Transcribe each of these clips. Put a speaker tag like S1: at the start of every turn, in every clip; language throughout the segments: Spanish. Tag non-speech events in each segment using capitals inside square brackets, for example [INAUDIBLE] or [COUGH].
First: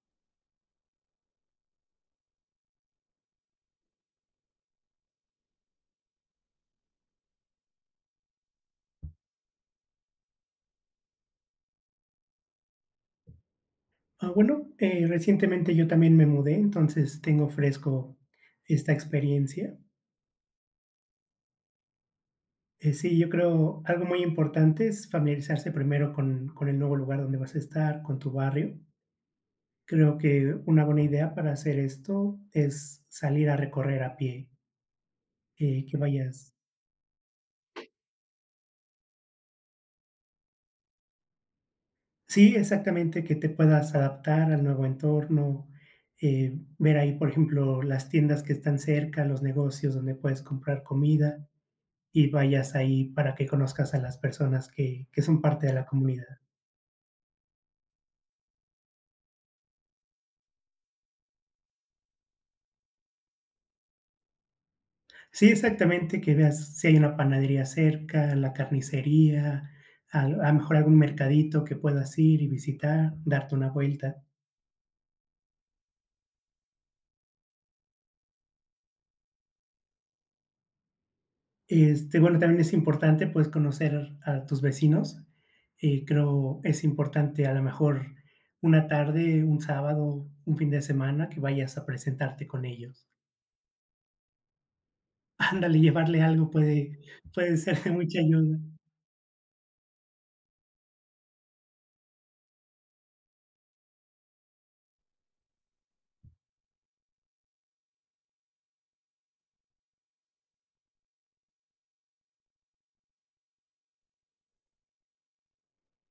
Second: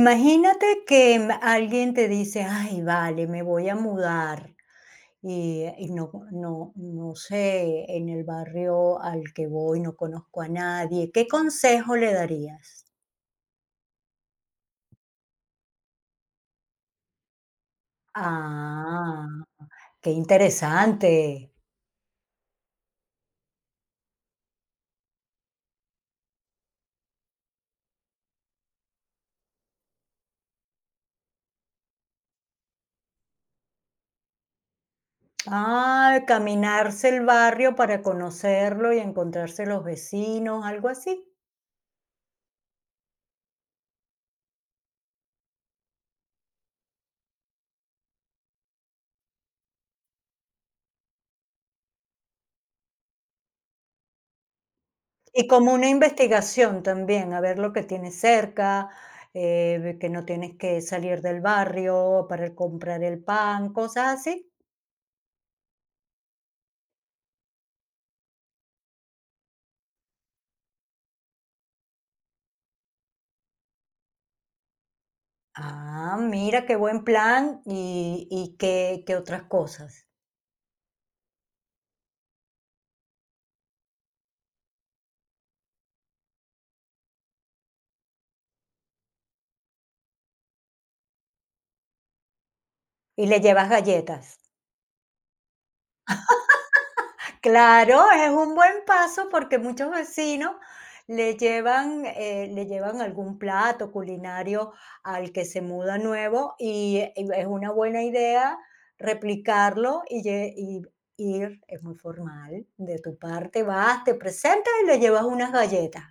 S1: Imagínate que alguien te dice: "Ay, vale, me voy a mudar", y no sé, en el barrio al que voy no conozco a nadie, ¿qué consejo le darías?
S2: Ah, bueno, recientemente yo también me mudé, entonces tengo fresco esta
S1: Ah,
S2: experiencia.
S1: qué interesante.
S2: Sí, yo creo algo muy importante es familiarizarse primero con el nuevo lugar donde vas a estar, con tu barrio. Creo que una buena idea para hacer esto es salir a recorrer a pie, que
S1: Ah,
S2: vayas.
S1: caminarse el barrio para conocerlo y encontrarse los vecinos, ¿algo así?
S2: Sí, exactamente, que te puedas adaptar al nuevo entorno, ver ahí, por ejemplo, las tiendas que están cerca, los negocios donde puedes comprar comida y vayas ahí para que conozcas a las personas que son
S1: Y
S2: parte
S1: como
S2: de la
S1: una
S2: comunidad.
S1: investigación también, a ver lo que tienes cerca, ve que no tienes que salir del barrio para comprar el pan, cosas así.
S2: Sí, exactamente, que veas si hay una panadería cerca, la carnicería, a lo a mejor algún mercadito que puedas ir y visitar, darte una vuelta.
S1: Ah, mira qué buen plan y qué otras cosas.
S2: Bueno, también es importante, pues, conocer a tus vecinos, creo es importante, a lo mejor, una tarde, un sábado, un fin de semana, que vayas a presentarte con ellos.
S1: Y le llevas galletas.
S2: Ándale, llevarle algo puede ser de
S1: Claro,
S2: mucha
S1: es un
S2: ayuda.
S1: buen paso porque muchos vecinos le llevan algún plato culinario al que se muda nuevo y es una buena idea replicarlo y ir, es muy formal, de tu parte vas, te presentas y le llevas unas galletas.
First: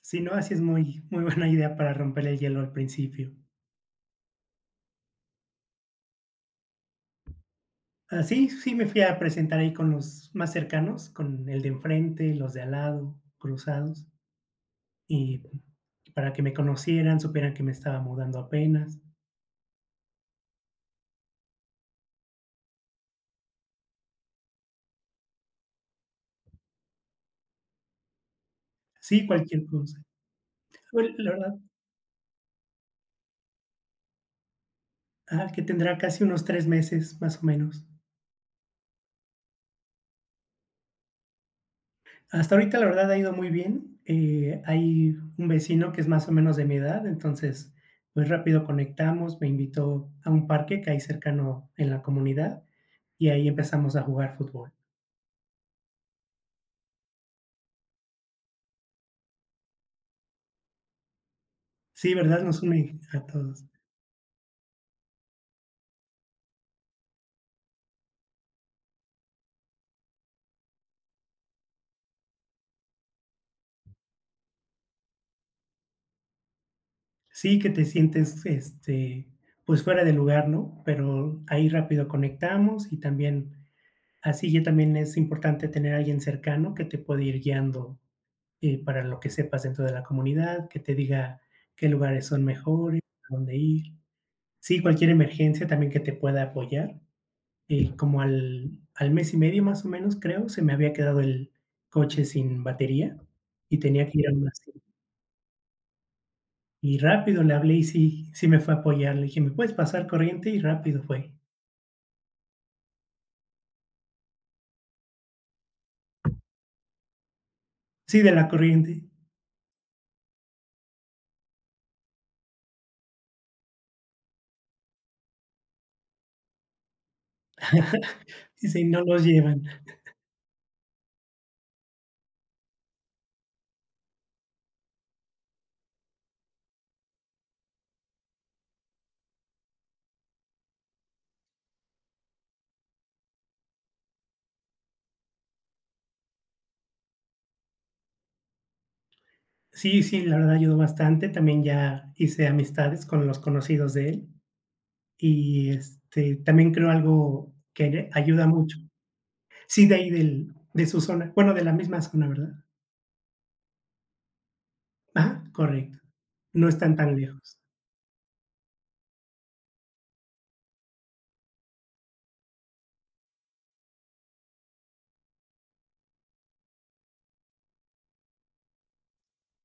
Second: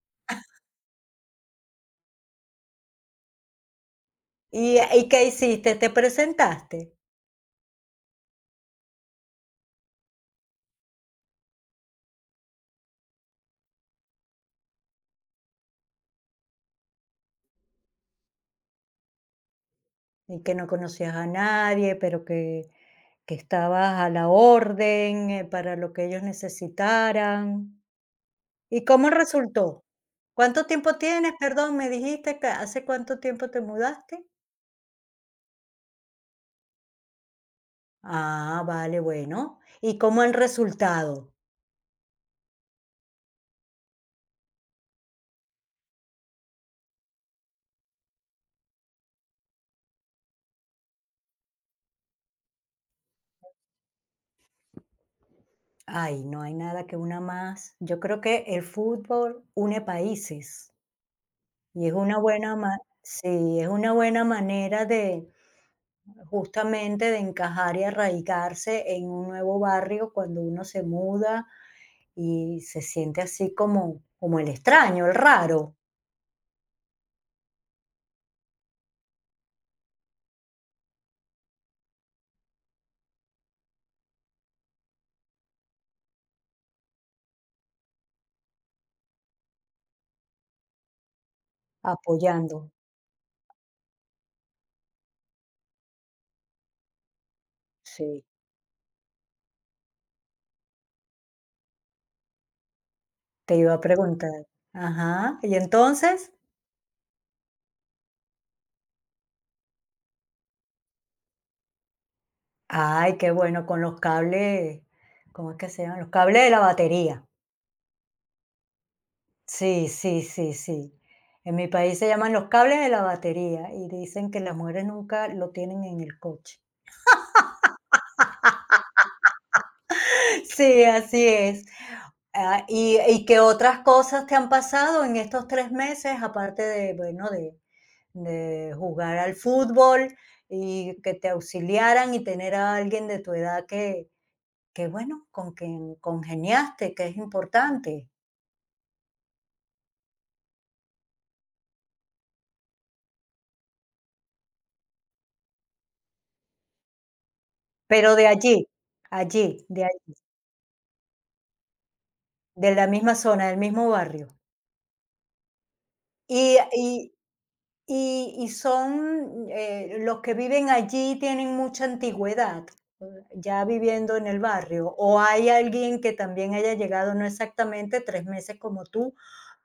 S2: Sí, no, así es muy, muy buena idea para romper el hielo al principio.
S1: ¿Y qué hiciste? ¿Te presentaste?
S2: Ah, sí, sí me fui a presentar ahí con los más cercanos, con el de enfrente, los de al lado, cruzados, y para que me conocieran, supieran que me estaba mudando apenas.
S1: Y que no conocías a nadie, pero que estabas a la orden, para lo que ellos necesitaran. ¿Y cómo
S2: Sí, cualquier
S1: resultó?
S2: cosa.
S1: ¿Cuánto tiempo
S2: Bueno,
S1: tienes?
S2: la verdad,
S1: Perdón, me dijiste que ¿hace cuánto tiempo te mudaste?
S2: que tendrá casi unos 3 meses, más o menos.
S1: Ah, vale, bueno. ¿Y cómo el resultado?
S2: Hasta ahorita, la verdad, ha ido muy bien. Hay un vecino que es más o menos de mi edad, entonces, pues rápido conectamos, me invitó a un parque que hay cercano en la comunidad y ahí empezamos a jugar fútbol.
S1: Ay, no hay nada que una más. Yo creo que el fútbol une países y es
S2: Sí,
S1: una
S2: ¿verdad?
S1: buena
S2: Nos
S1: ma
S2: une a
S1: sí,
S2: todos.
S1: es una buena manera de, justamente, de encajar y arraigarse en un nuevo barrio cuando uno se muda y se siente así como el extraño, el raro,
S2: Sí que te sientes, pues fuera de lugar, ¿no? Pero ahí rápido conectamos y también, así ya también es importante tener a alguien cercano que te puede ir guiando, para lo que sepas dentro de la comunidad, que te diga qué lugares son
S1: apoyando.
S2: mejores, a dónde ir. Sí, cualquier emergencia también que te pueda apoyar. Como
S1: Sí.
S2: al mes y medio más o menos, creo, se me había quedado el coche sin batería
S1: Te iba
S2: y
S1: a
S2: tenía que ir a
S1: preguntar.
S2: una.
S1: Ajá, ¿y entonces?
S2: Y rápido le hablé y sí, sí me fue a apoyar. Le dije: "¿Me puedes pasar corriente?" Y rápido fue.
S1: Ay, qué bueno, con los cables, ¿cómo es que se llaman? Los cables de la batería.
S2: Sí, de la corriente.
S1: Sí, sí, sí, sí. En mi país se llaman los cables de la batería y dicen que las mujeres nunca lo tienen en el coche.
S2: [LAUGHS] Dice: "No los llevan".
S1: [LAUGHS] Sí, así es. Ah, ¿y qué otras cosas te han pasado en estos 3 meses, aparte de, bueno, de jugar al fútbol y que te auxiliaran y tener a alguien de tu edad que bueno, con quien congeniaste, que es importante.
S2: Sí, sí, la verdad ayudó bastante. También ya hice amistades con los conocidos de él y, también creo algo que
S1: Pero de
S2: ayuda
S1: allí,
S2: mucho.
S1: allí, de
S2: Sí, de ahí
S1: allí,
S2: del de su zona, bueno, de la misma zona, ¿verdad?
S1: de la misma zona, del mismo barrio.
S2: Ah, correcto.
S1: Y
S2: No están
S1: y
S2: tan lejos.
S1: y son, los que viven allí tienen mucha antigüedad, eh, ya viviendo en el barrio, o hay alguien que también haya llegado, no exactamente 3 meses como tú,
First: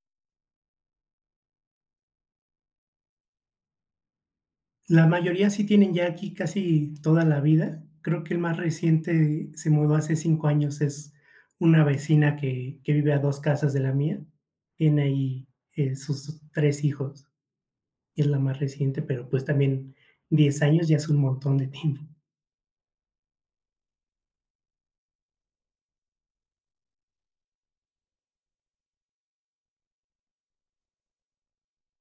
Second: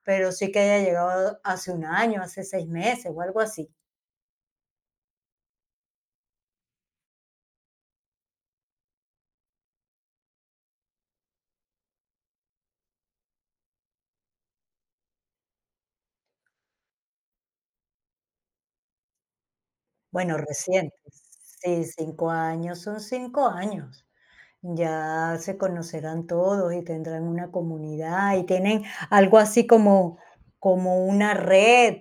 S1: pero sí que haya llegado hace un año, hace 6 meses o algo así.
S2: La mayoría sí tienen ya aquí casi toda la vida. Creo que el más reciente se mudó hace 5 años, es una vecina que vive a 2 casas de la mía. Tiene ahí, sus 3 hijos, y es la más reciente, pero, pues, también
S1: Bueno,
S2: 10 años ya es un
S1: recientes.
S2: montón de
S1: Sí,
S2: tiempo.
S1: 5 años, son 5 años. Ya se conocerán todos y tendrán una comunidad y tienen algo así como una red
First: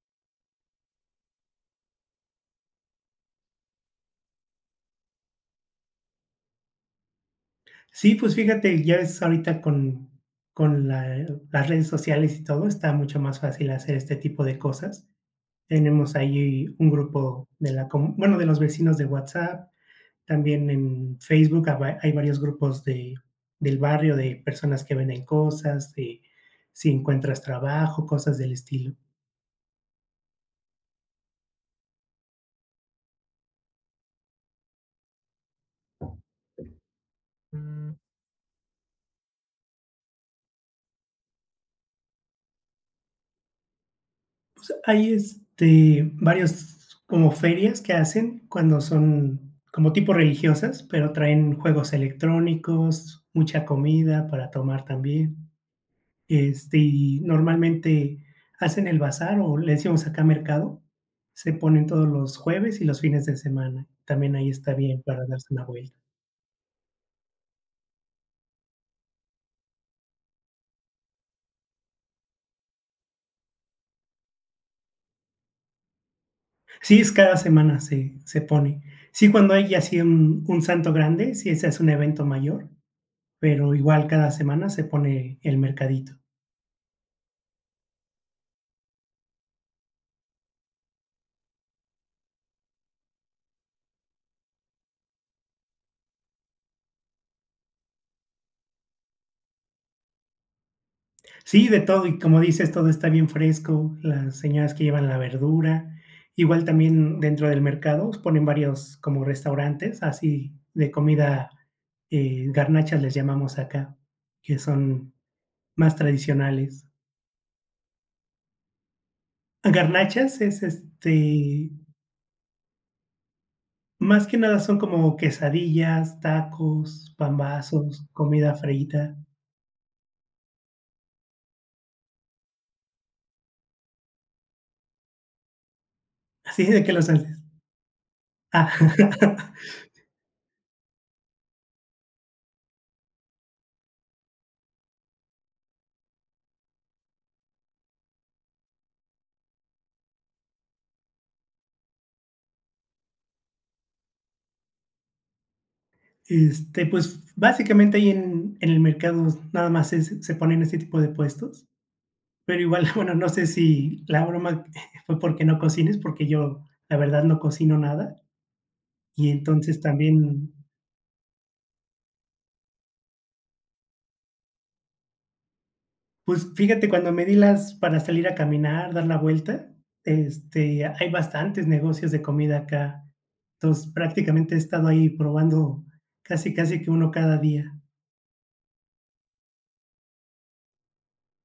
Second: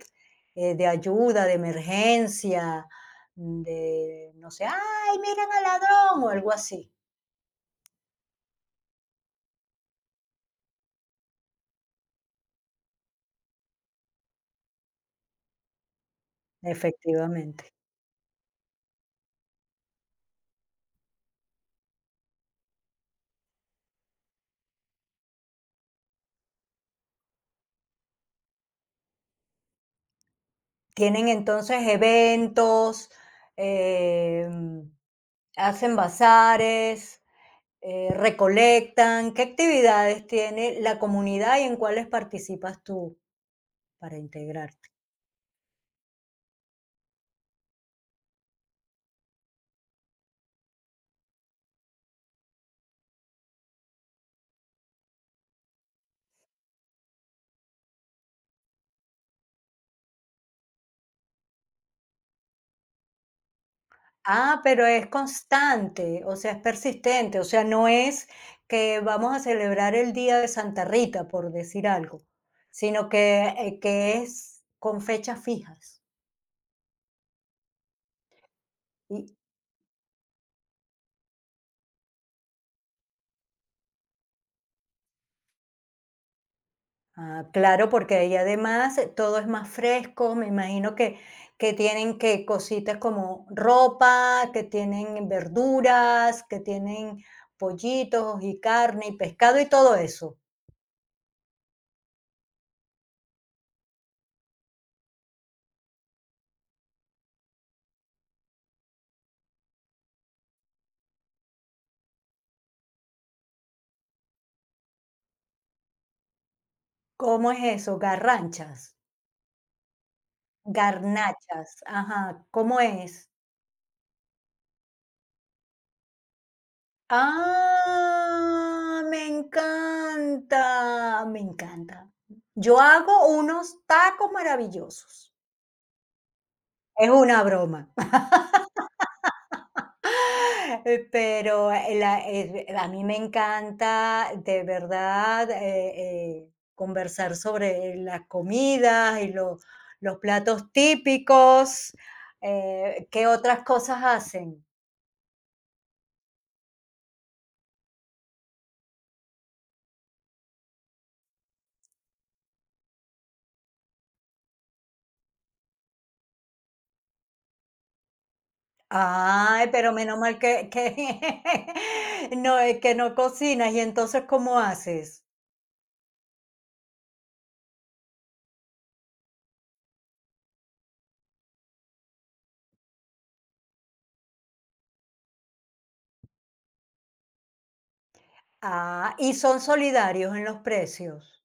S1: de ayuda, de emergencia, de, no sé, ¡ay, miren al ladrón! O algo así,
S2: Sí, pues, fíjate, ya ves ahorita con la las redes sociales y todo, está mucho más fácil hacer este tipo de cosas. Tenemos ahí un grupo de
S1: efectivamente.
S2: la comu bueno, de los vecinos de WhatsApp. También en Facebook aba hay varios grupos de del barrio, de personas que venden cosas, de si encuentras trabajo, cosas del estilo.
S1: Tienen entonces eventos, em, hacen bazares,
S2: Mm.
S1: recolectan. ¿Qué actividades tiene la comunidad y en cuáles participas tú para integrar?
S2: Pues, hay, varios como ferias que hacen cuando son como tipo religiosas, pero traen juegos electrónicos, mucha comida para tomar también. Y normalmente hacen el bazar, o le decimos acá mercado, se ponen todos los jueves y los fines de semana. También ahí
S1: Ah,
S2: está
S1: pero
S2: bien
S1: es
S2: para darse una vuelta.
S1: constante, o sea, es persistente, o sea, no es que vamos a celebrar el día de Santa Rita, por decir algo, sino que es con fechas fijas.
S2: Sí, es cada semana se pone.
S1: Y,
S2: Sí, cuando hay así un santo grande, sí ese es un evento mayor, pero igual cada semana se pone el mercadito.
S1: ah, claro, porque ahí además todo es más fresco, me imagino que tienen que cositas como ropa, que tienen verduras, que tienen pollitos y carne y pescado y todo eso.
S2: Sí, de todo, y como dices, todo está bien fresco, las señoras que llevan la verdura, igual también dentro del mercado pues, ponen varios como restaurantes así de comida, garnachas les llamamos acá, que son más tradicionales.
S1: ¿Cómo es eso? Garranchas.
S2: Garnachas es,
S1: Garnachas, ajá, ¿cómo es?
S2: más que nada son como quesadillas, tacos, pambazos, comida
S1: ¡Ah!
S2: freíta,
S1: Me encanta, me encanta. Yo hago unos tacos maravillosos.
S2: así de que los
S1: Es
S2: haces.
S1: una broma,
S2: Ah. [LAUGHS]
S1: [LAUGHS] pero, la a mí me encanta de verdad, conversar sobre las comidas y lo los platos típicos. ¿Qué otras cosas hacen?
S2: Pues, básicamente ahí en el mercado nada más se ponen ese tipo de puestos, pero igual, [LAUGHS] bueno, no sé si la broma [LAUGHS] fue porque no cocines, porque yo, la verdad, no cocino nada. Y
S1: Ay,
S2: entonces
S1: pero menos mal
S2: también,
S1: que [LAUGHS] no, que no cocinas. ¿Y entonces cómo haces?
S2: pues, fíjate, cuando me di las para salir a caminar, dar la vuelta, hay bastantes negocios de comida acá. Entonces, prácticamente he estado ahí probando casi, casi que uno cada día.
S1: Ah, y son solidarios en los precios.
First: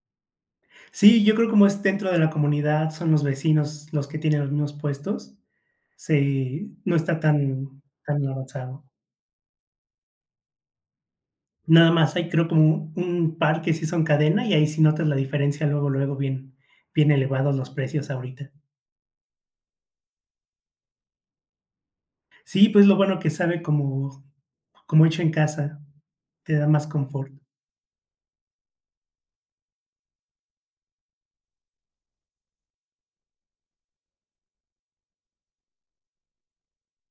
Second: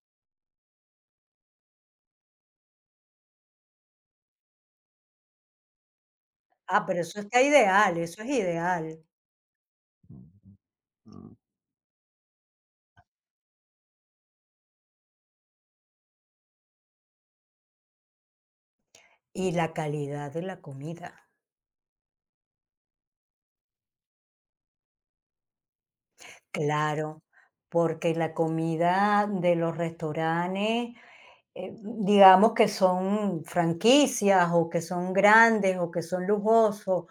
S2: Sí, yo creo como es dentro de la comunidad, son los vecinos los que tienen los mismos puestos. Sí,
S1: Ah,
S2: no
S1: pero
S2: está
S1: eso está
S2: tan
S1: ideal, eso
S2: tan
S1: es
S2: avanzado.
S1: ideal.
S2: Nada más hay, creo, como un par que sí son cadena, y ahí sí notas la diferencia luego, luego, bien bien elevados los precios ahorita.
S1: Y la calidad de la comida.
S2: Sí, pues, lo bueno que sabe como hecho en casa, te da más
S1: Claro,
S2: confort.
S1: porque la comida de los restaurantes, digamos que son franquicias o que son grandes o que son lujosos,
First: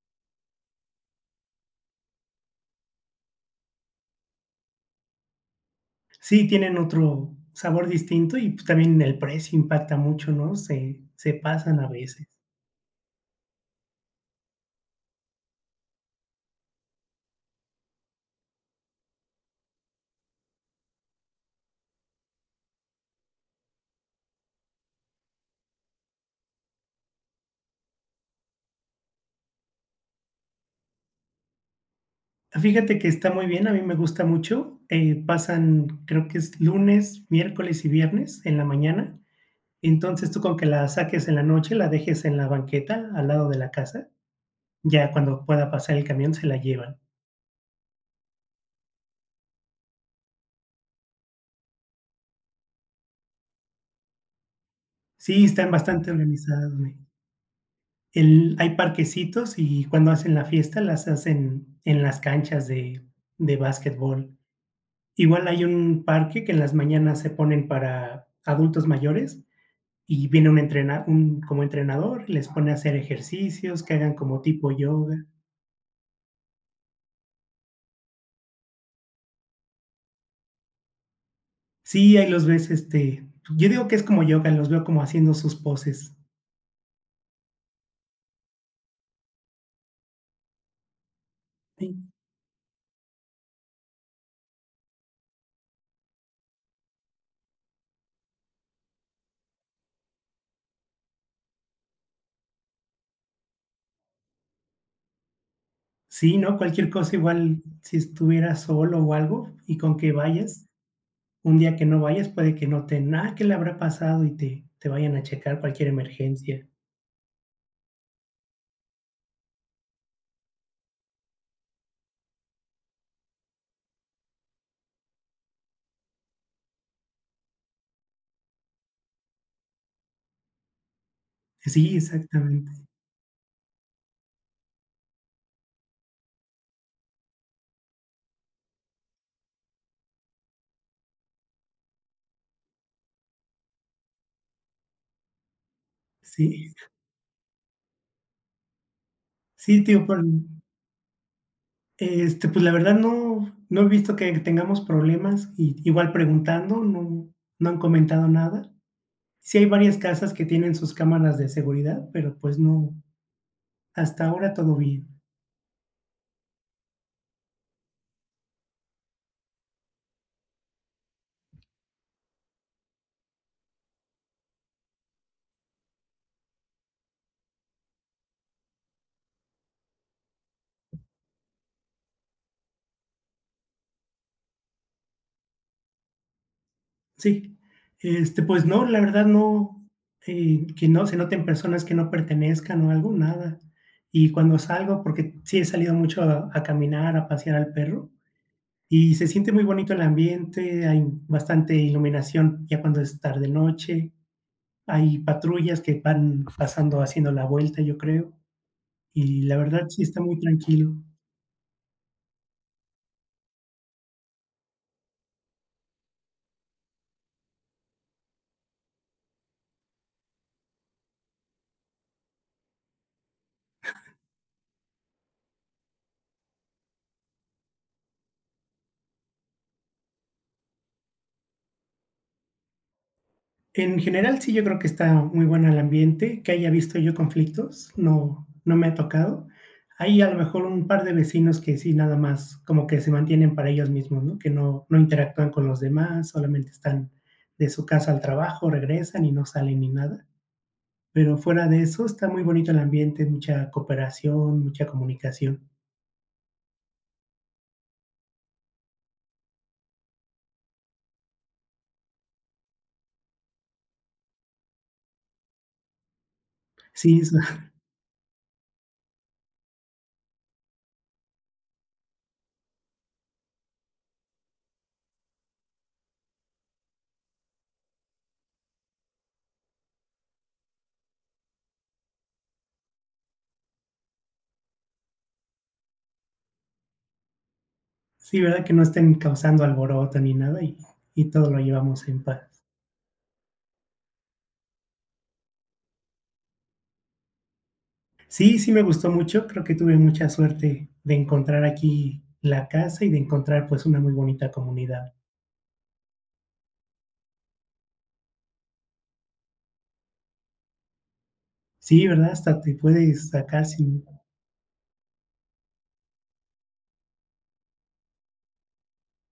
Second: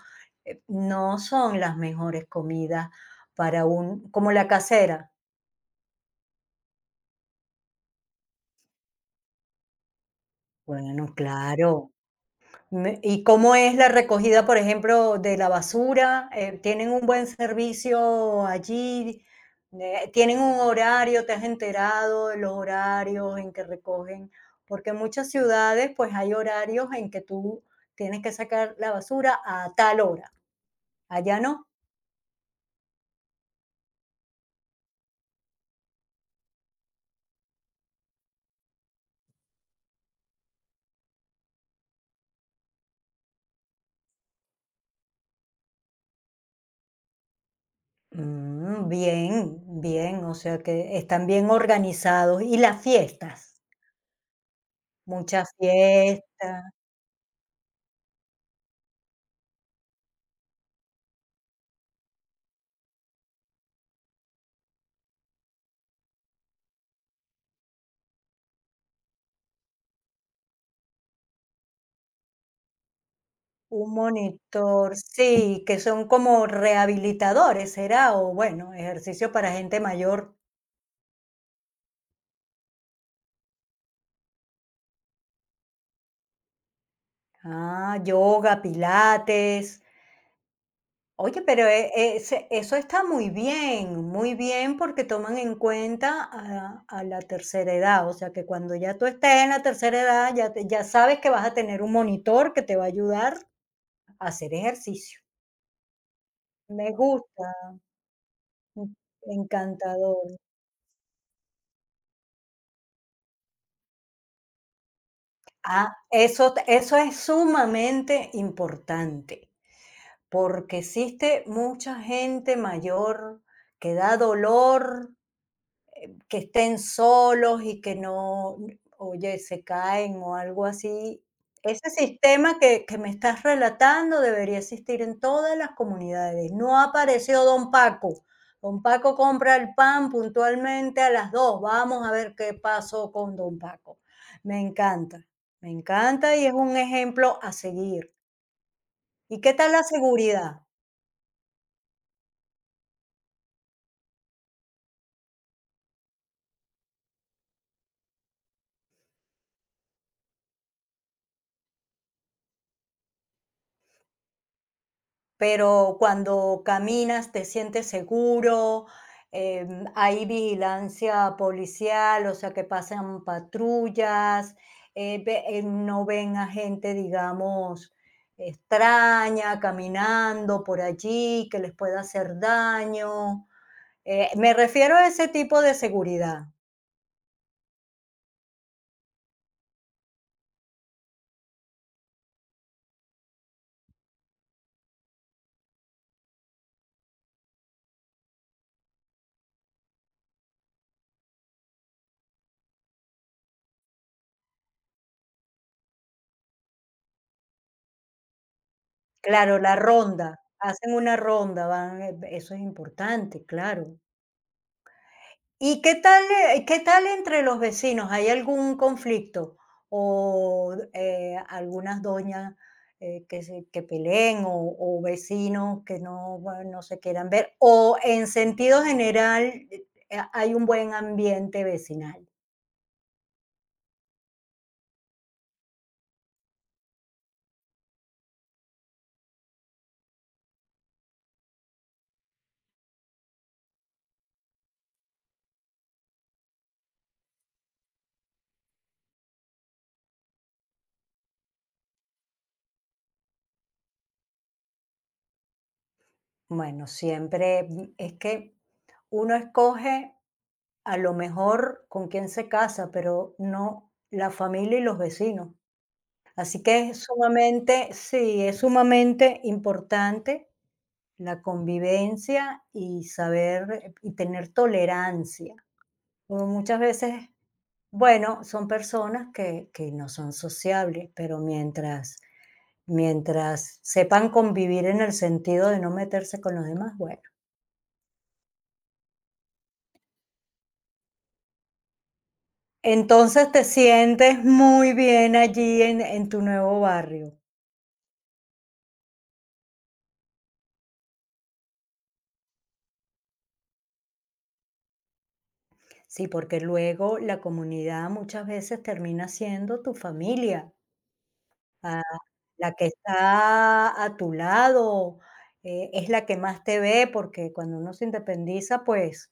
S1: no son las mejores comidas para un como la casera.
S2: Sí, tienen otro sabor distinto y, pues, también el precio impacta mucho, ¿no? Se
S1: Bueno,
S2: se pasan a
S1: claro.
S2: veces.
S1: ¿Y cómo es la recogida, por ejemplo, de la basura? ¿Tienen un buen servicio allí? ¿Tienen un horario? ¿Te has enterado de los horarios en que recogen? Porque en muchas ciudades, pues hay horarios en que tú tienes que sacar la basura a tal hora. Allá no.
S2: Fíjate que está muy bien, a mí me gusta mucho, pasan, creo que es lunes, miércoles y viernes en la mañana. Entonces, tú con que la saques en la noche, la dejes en la banqueta al lado de la casa, ya cuando pueda pasar el camión se la llevan.
S1: Bien, bien, o sea que están bien organizados. ¿Y las fiestas?
S2: Sí,
S1: Muchas
S2: están bastante
S1: fiestas.
S2: organizados, güey. El Hay parquecitos y cuando hacen la fiesta las hacen en las canchas de básquetbol. Igual hay un parque que en las mañanas se ponen para adultos mayores y viene un entrena un como entrenador, les pone a hacer ejercicios,
S1: Un
S2: que hagan como tipo
S1: monitor,
S2: yoga.
S1: sí, que son como rehabilitadores, ¿será? O bueno, ejercicio para gente mayor.
S2: Sí, ahí los ves, yo digo que es como yoga, los veo como haciendo sus poses.
S1: Ah, yoga, pilates. Oye, pero e-
S2: Sí.
S1: ese- eso está muy bien porque toman en cuenta a la tercera edad. O sea, que cuando ya tú estés en la tercera edad, ya sabes que vas a tener un monitor que te va a ayudar a hacer ejercicio.
S2: Sí, ¿no?
S1: Me
S2: Cualquier cosa,
S1: gusta,
S2: igual si estuvieras
S1: mm,
S2: solo o algo, y con que
S1: encantador.
S2: vayas, un día que no vayas, puede que noten, ah, ¿qué le habrá pasado? Y te vayan a checar cualquier
S1: Ah, eso
S2: emergencia.
S1: eso es sumamente importante, porque existe mucha gente mayor que da dolor que estén solos y que no, oye, se caen o algo así. Ese
S2: Sí,
S1: sistema
S2: exactamente.
S1: que me estás relatando debería existir en todas las comunidades. No apareció Don Paco. Don Paco compra el pan puntualmente a las 2:00. Vamos a ver qué pasó con Don Paco. Me encanta, me encanta y es
S2: Sí.
S1: un ejemplo a seguir. ¿Y qué tal la
S2: Sí, tío,
S1: seguridad?
S2: la verdad no he visto que tengamos problemas, y igual preguntando, no han comentado nada. Sí hay varias casas que tienen sus cámaras de seguridad, pero, pues, no, hasta ahora todo bien.
S1: Pero cuando caminas te sientes seguro, hay vigilancia policial, o sea, que pasan patrullas, no ven a gente, digamos, extraña caminando por allí, que les pueda hacer daño. Me refiero a ese tipo de seguridad.
S2: Sí, pues no, la verdad no, que no se noten personas que no pertenezcan o algo, nada. Y cuando salgo, porque sí he salido mucho a caminar, a pasear al perro, y se siente muy bonito el ambiente, hay bastante iluminación ya cuando es tarde noche, hay patrullas que van pasando haciendo la vuelta, yo creo, y la
S1: Claro, la
S2: verdad sí está muy
S1: ronda, hacen
S2: tranquilo.
S1: una ronda, van, eso es importante, claro. ¿Y qué tal entre los vecinos? ¿Hay algún conflicto? ¿O algunas doñas que peleen o vecinos que no se quieran ver? ¿O en sentido general hay un buen ambiente vecinal?
S2: En general, sí, yo creo que está muy bueno el ambiente, que haya visto yo conflictos, no, no me ha tocado. Hay a lo mejor un par de vecinos que sí, nada más como que se mantienen para ellos mismos, ¿no? Que no, no interactúan con los demás, solamente están de su casa al trabajo, regresan y no salen ni nada. Pero fuera de eso, está muy bonito el ambiente, mucha cooperación, mucha comunicación.
S1: Bueno, siempre es que uno escoge a lo mejor con quién se casa, pero no la familia y los vecinos. Así que es
S2: Sí, [LAUGHS]
S1: sumamente, sí, es sumamente importante la convivencia y saber y tener tolerancia. Como muchas veces, bueno, son personas que no son sociables, pero mientras sepan convivir en el sentido de no meterse con los demás, bueno.
S2: sí, verdad que no estén causando alboroto ni nada y todo lo llevamos en paz.
S1: Entonces te sientes muy bien allí en tu nuevo barrio.
S2: Sí, sí me gustó mucho, creo que tuve mucha suerte de encontrar aquí la casa y de encontrar, pues, una muy bonita comunidad.
S1: Sí, porque luego la comunidad muchas veces termina siendo tu familia. Ah,
S2: Sí, ¿verdad? Hasta
S1: la
S2: te
S1: que
S2: puedes sacar
S1: está
S2: sin
S1: a tu lado, es la que más te ve, porque cuando uno se independiza, pues,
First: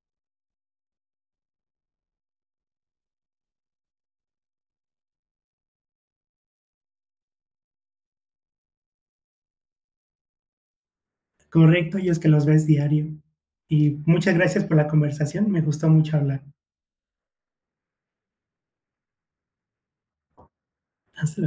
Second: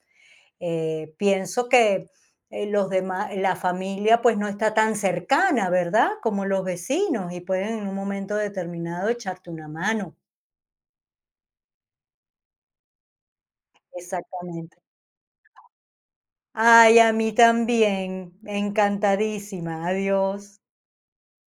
S1: pienso que, los demás la familia, pues, no está tan cercana, ¿verdad? Como los vecinos, y pueden en un momento determinado echarte una mano.
S2: correcto, y es que los ves diario. Y muchas gracias
S1: Exactamente.
S2: por la conversación, me gustó mucho hablar.
S1: Ay, a mí también, encantadísima, adiós.
S2: Hasta luego.